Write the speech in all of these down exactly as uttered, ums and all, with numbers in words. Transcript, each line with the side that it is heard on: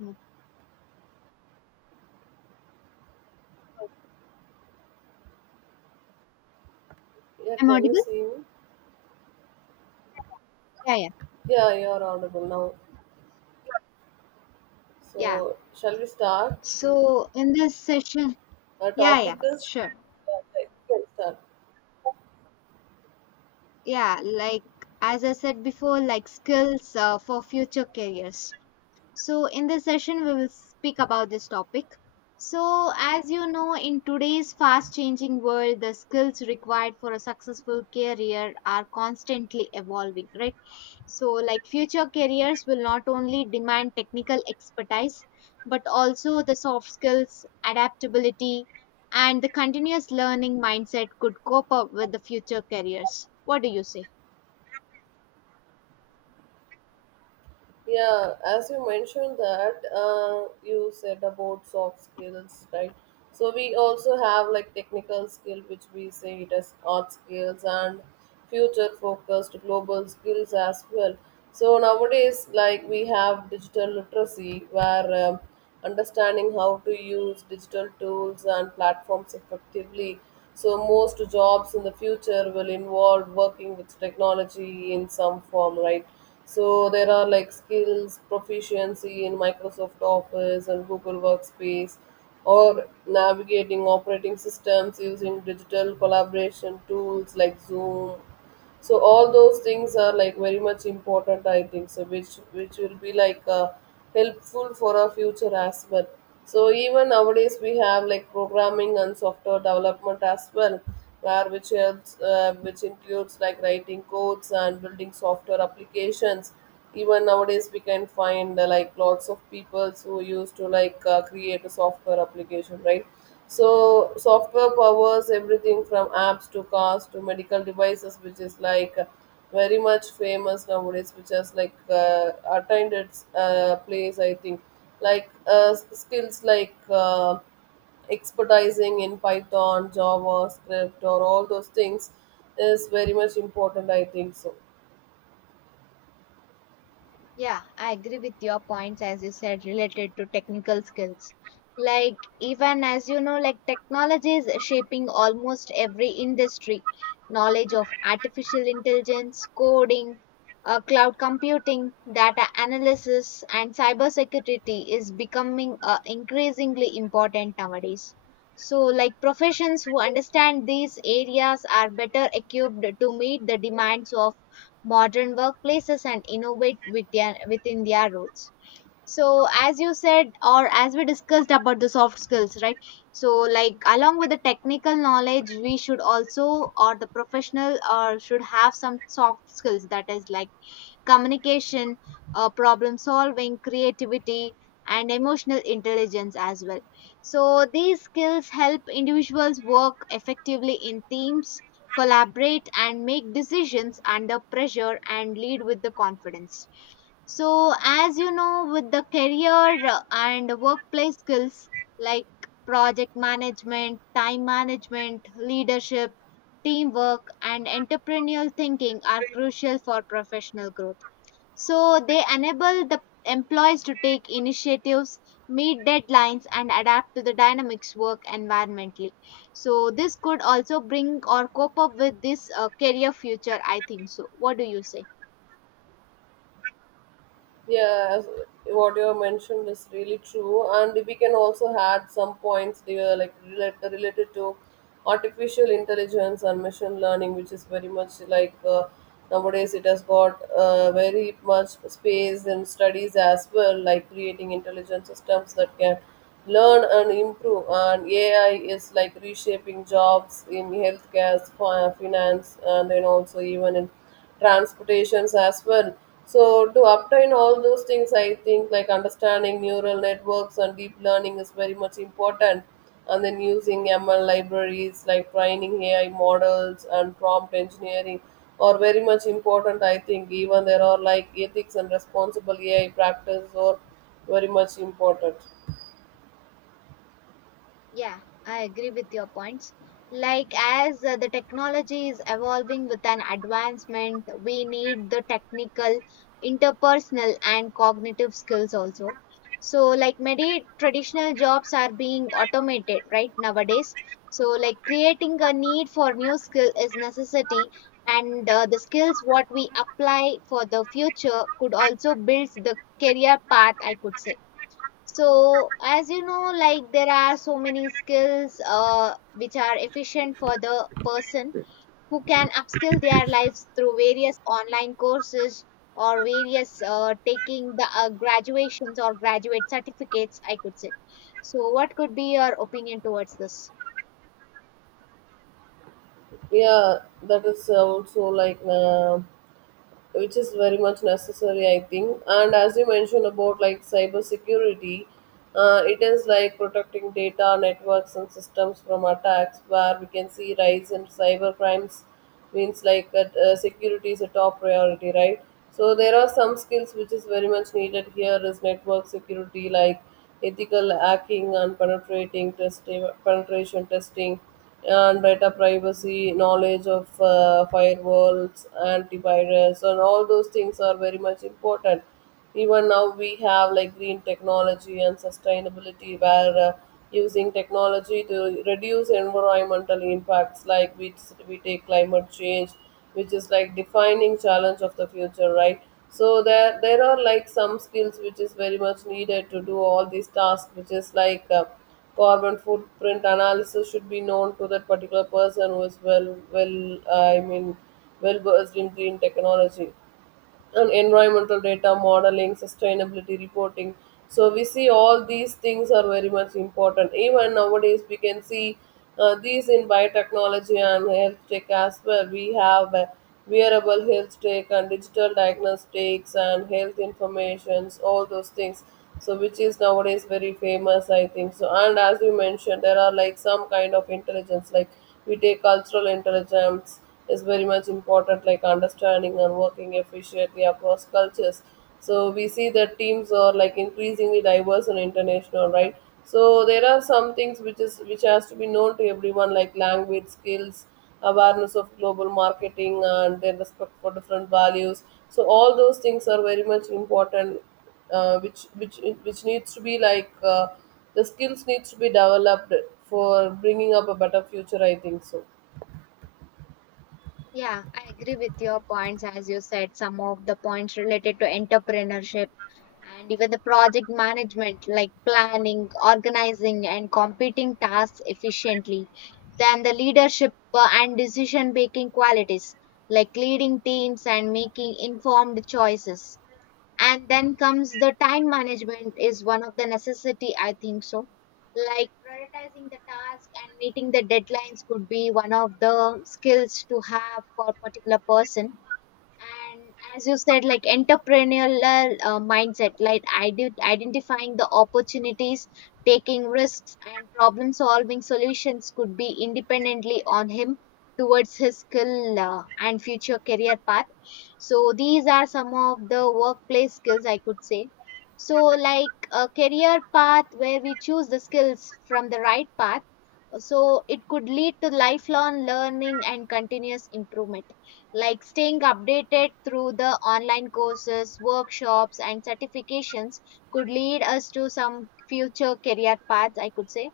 left: Mm.
right: Yeah,
left: I'm
right: can you
left: audible?
right: see me?
left: Yeah, yeah,
right: Yeah, you are audible now.
left: yeah.
right: So, shall we start?
left: So in this session,
right: Our
left: yeah,
right: topic
left: yeah,
right: is.
left: sure.
right: Yeah, right, we can start.
left: Yeah, like as I said before, like skills uh, for future careers. So in this session, we will speak about this topic. So, as you know, in today's fast changing world, the skills required for a successful career are constantly evolving, right? So, like future careers will not only demand technical expertise, but also the soft skills, adaptability, and the continuous learning mindset could cope up with the future careers. What do you say?
right: Yeah, as you mentioned that uh, you said about soft skills, right? So we also have like technical skill, which we say it as art skills and future focused global skills as well. So nowadays, like we have digital literacy, where um, understanding how to use digital tools and platforms effectively. So most jobs in the future will involve working with technology in some form, right? So there are like skills, proficiency in Microsoft Office and Google Workspace, or navigating operating systems using digital collaboration tools like Zoom, so all those things are like very much important. I think so, which which will be like uh, helpful for our future as well. So even nowadays we have like programming and software development as well, where which helps uh, which includes like writing codes and building software applications. Even nowadays we can find uh, like lots of people who used to like uh, create a software application, right? So software powers everything from apps to cars to medical devices, which is like uh, very much famous nowadays, which has like uh, attained its uh, place. I think like uh, s- skills like uh, expertising in Python, JavaScript, or all those things is very much important. I think so.
left: Yeah, I agree with your points as you said related to technical skills. Like even as you know, like technology is shaping almost every industry. Knowledge of artificial intelligence, coding, uh, cloud computing, data analysis, and cybersecurity is becoming uh, increasingly important nowadays. So, like professions who understand these areas are better equipped to meet the demands of modern workplaces and innovate with their, within their roles. So as you said, or as we discussed about the soft skills, right, so like along with the technical knowledge we should also, or the professional or should have some soft skills, that is like communication, uh, problem solving, creativity, and emotional intelligence as well. So, these skills help individuals work effectively in teams, collaborate, and make decisions under pressure and lead with the confidence. So, as you know, with the career uh, and workplace skills like project management, time management, leadership, teamwork, and entrepreneurial thinking are crucial for professional growth. So they enable the employees to take initiatives, meet deadlines, and adapt to the dynamics work environmentally. So this could also bring or cope up with this uh, career future. I think so. What do you say?
right: Yeah, as what you have mentioned is really true, and we can also add some points there, like relate, related to artificial intelligence and machine learning, which is very much like uh, nowadays it has got uh, very much space in studies as well, like creating intelligent systems that can learn and improve. And A I is like reshaping jobs in healthcare, fi- finance, and then also even in transportations as well. So to obtain all those things, I think like understanding neural networks and deep learning is very much important. And then using M L libraries like training A I models and prompt engineering are very much important. I think even there are like ethics and responsible A I practice are very much important.
left: Yeah, I agree with your points. Like, as uh, the technology is evolving with an advancement, we need the technical, interpersonal, and cognitive skills also. So, like, many traditional jobs are being automated right nowadays. So, like, creating a need for new skill is necessity, and uh, the skills what we apply for the future could also build the career path, I could say. So as you know, like there are so many skills uh, which are efficient for the person who can upskill their lives through various online courses or various uh, taking the uh, graduations or graduate certificates, I could say. So what could be your opinion towards this?
right: Yeah, that is also like. Uh, which is very much necessary, I think. And as you mentioned about like cyber security, uh, it is like protecting data networks and systems from attacks, where we can see rise in cyber crimes, means like that uh, security is a top priority, right? So there are some skills which is very much needed here, is network security, like ethical hacking and penetrating testing penetration testing, and data privacy, knowledge of uh, firewalls, antivirus, and all those things are very much important. Even now, we have like green technology and sustainability, where uh, using technology to reduce environmental impacts, like we, we take climate change, which is like defining challenge of the future, right? So there there are like some skills which is very much needed to do all these tasks, which is like uh, carbon footprint analysis should be known to that particular person who is well, well, uh, I mean, well versed in green technology and environmental data modeling, sustainability reporting. So we see all these things are very much important. Even nowadays, we can see uh, these in biotechnology and health tech as well. We have uh, wearable health tech and digital diagnostics and health informations, all those things. So which is nowadays very famous, I think. So and as you mentioned, there are like some kind of intelligence, like we take cultural intelligence is very much important, like understanding and working efficiently across cultures. So we see that teams are like increasingly diverse and international, right? So there are some things which is which has to be known to everyone, like language skills, awareness of global marketing, and their respect for different values. So all those things are very much important, uh, which which which needs to be like uh, the skills needs to be developed for bringing up a better future. I think so.
left: Yeah, I agree with your points. As you said, some of the points related to entrepreneurship and even the project management, like planning, organizing, and competing tasks efficiently. Then the leadership uh, and decision making qualities, like leading teams and making informed choices, and then comes the time management is one of the necessity, I think so. Like prioritizing the task and meeting the deadlines could be one of the skills to have for particular person. And as you said, like entrepreneurial uh, mindset, like ide- identifying the opportunities, taking risks and problem solving solutions could be independently on him towards his skill uh, and future career path. So these are some of the workplace skills, I could say. So like a career path where we choose the skills from the right path, so it could lead to lifelong learning and continuous improvement, like staying updated through the online courses, workshops, and certifications could lead us to some future career paths, I could say.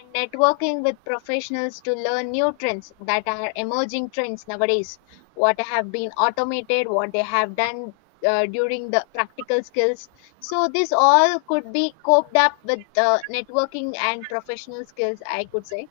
left: And networking with professionals to learn new trends that are emerging trends nowadays, what have been automated, what they have done uh, during the practical skills. So, this all could be coped up with uh, networking and professional skills, I could say.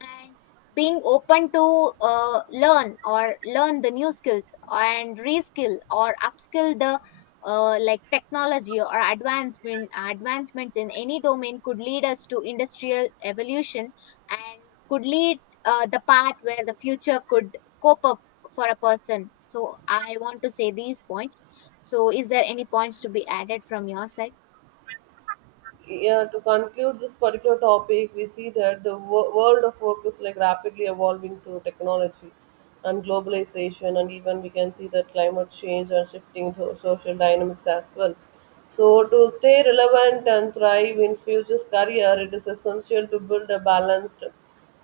left: And being open to uh, learn or learn the new skills and reskill or upskill the uh, like technology or advancement advancements in any domain could lead us to industrial evolution and could lead uh, the path where the future could cope up for a person. So I want to say these points. So is there any points to be added from your side?
right: Yeah, to conclude this particular topic, we see that the wo- world of work is like rapidly evolving through technology and globalization, and even we can see that climate change and shifting to social dynamics as well. So, to stay relevant and thrive in future's career, it is essential to build a balanced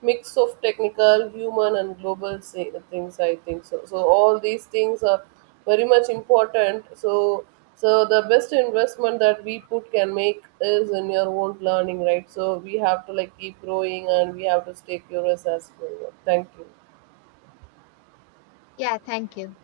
right: mix of technical, human, and global say, things. I think so. So all these things are very much important. So so the best investment that we put can make is in your own learning, right? So we have to like keep growing and we have to stay curious as well. Thank you.
left: Yeah, thank you.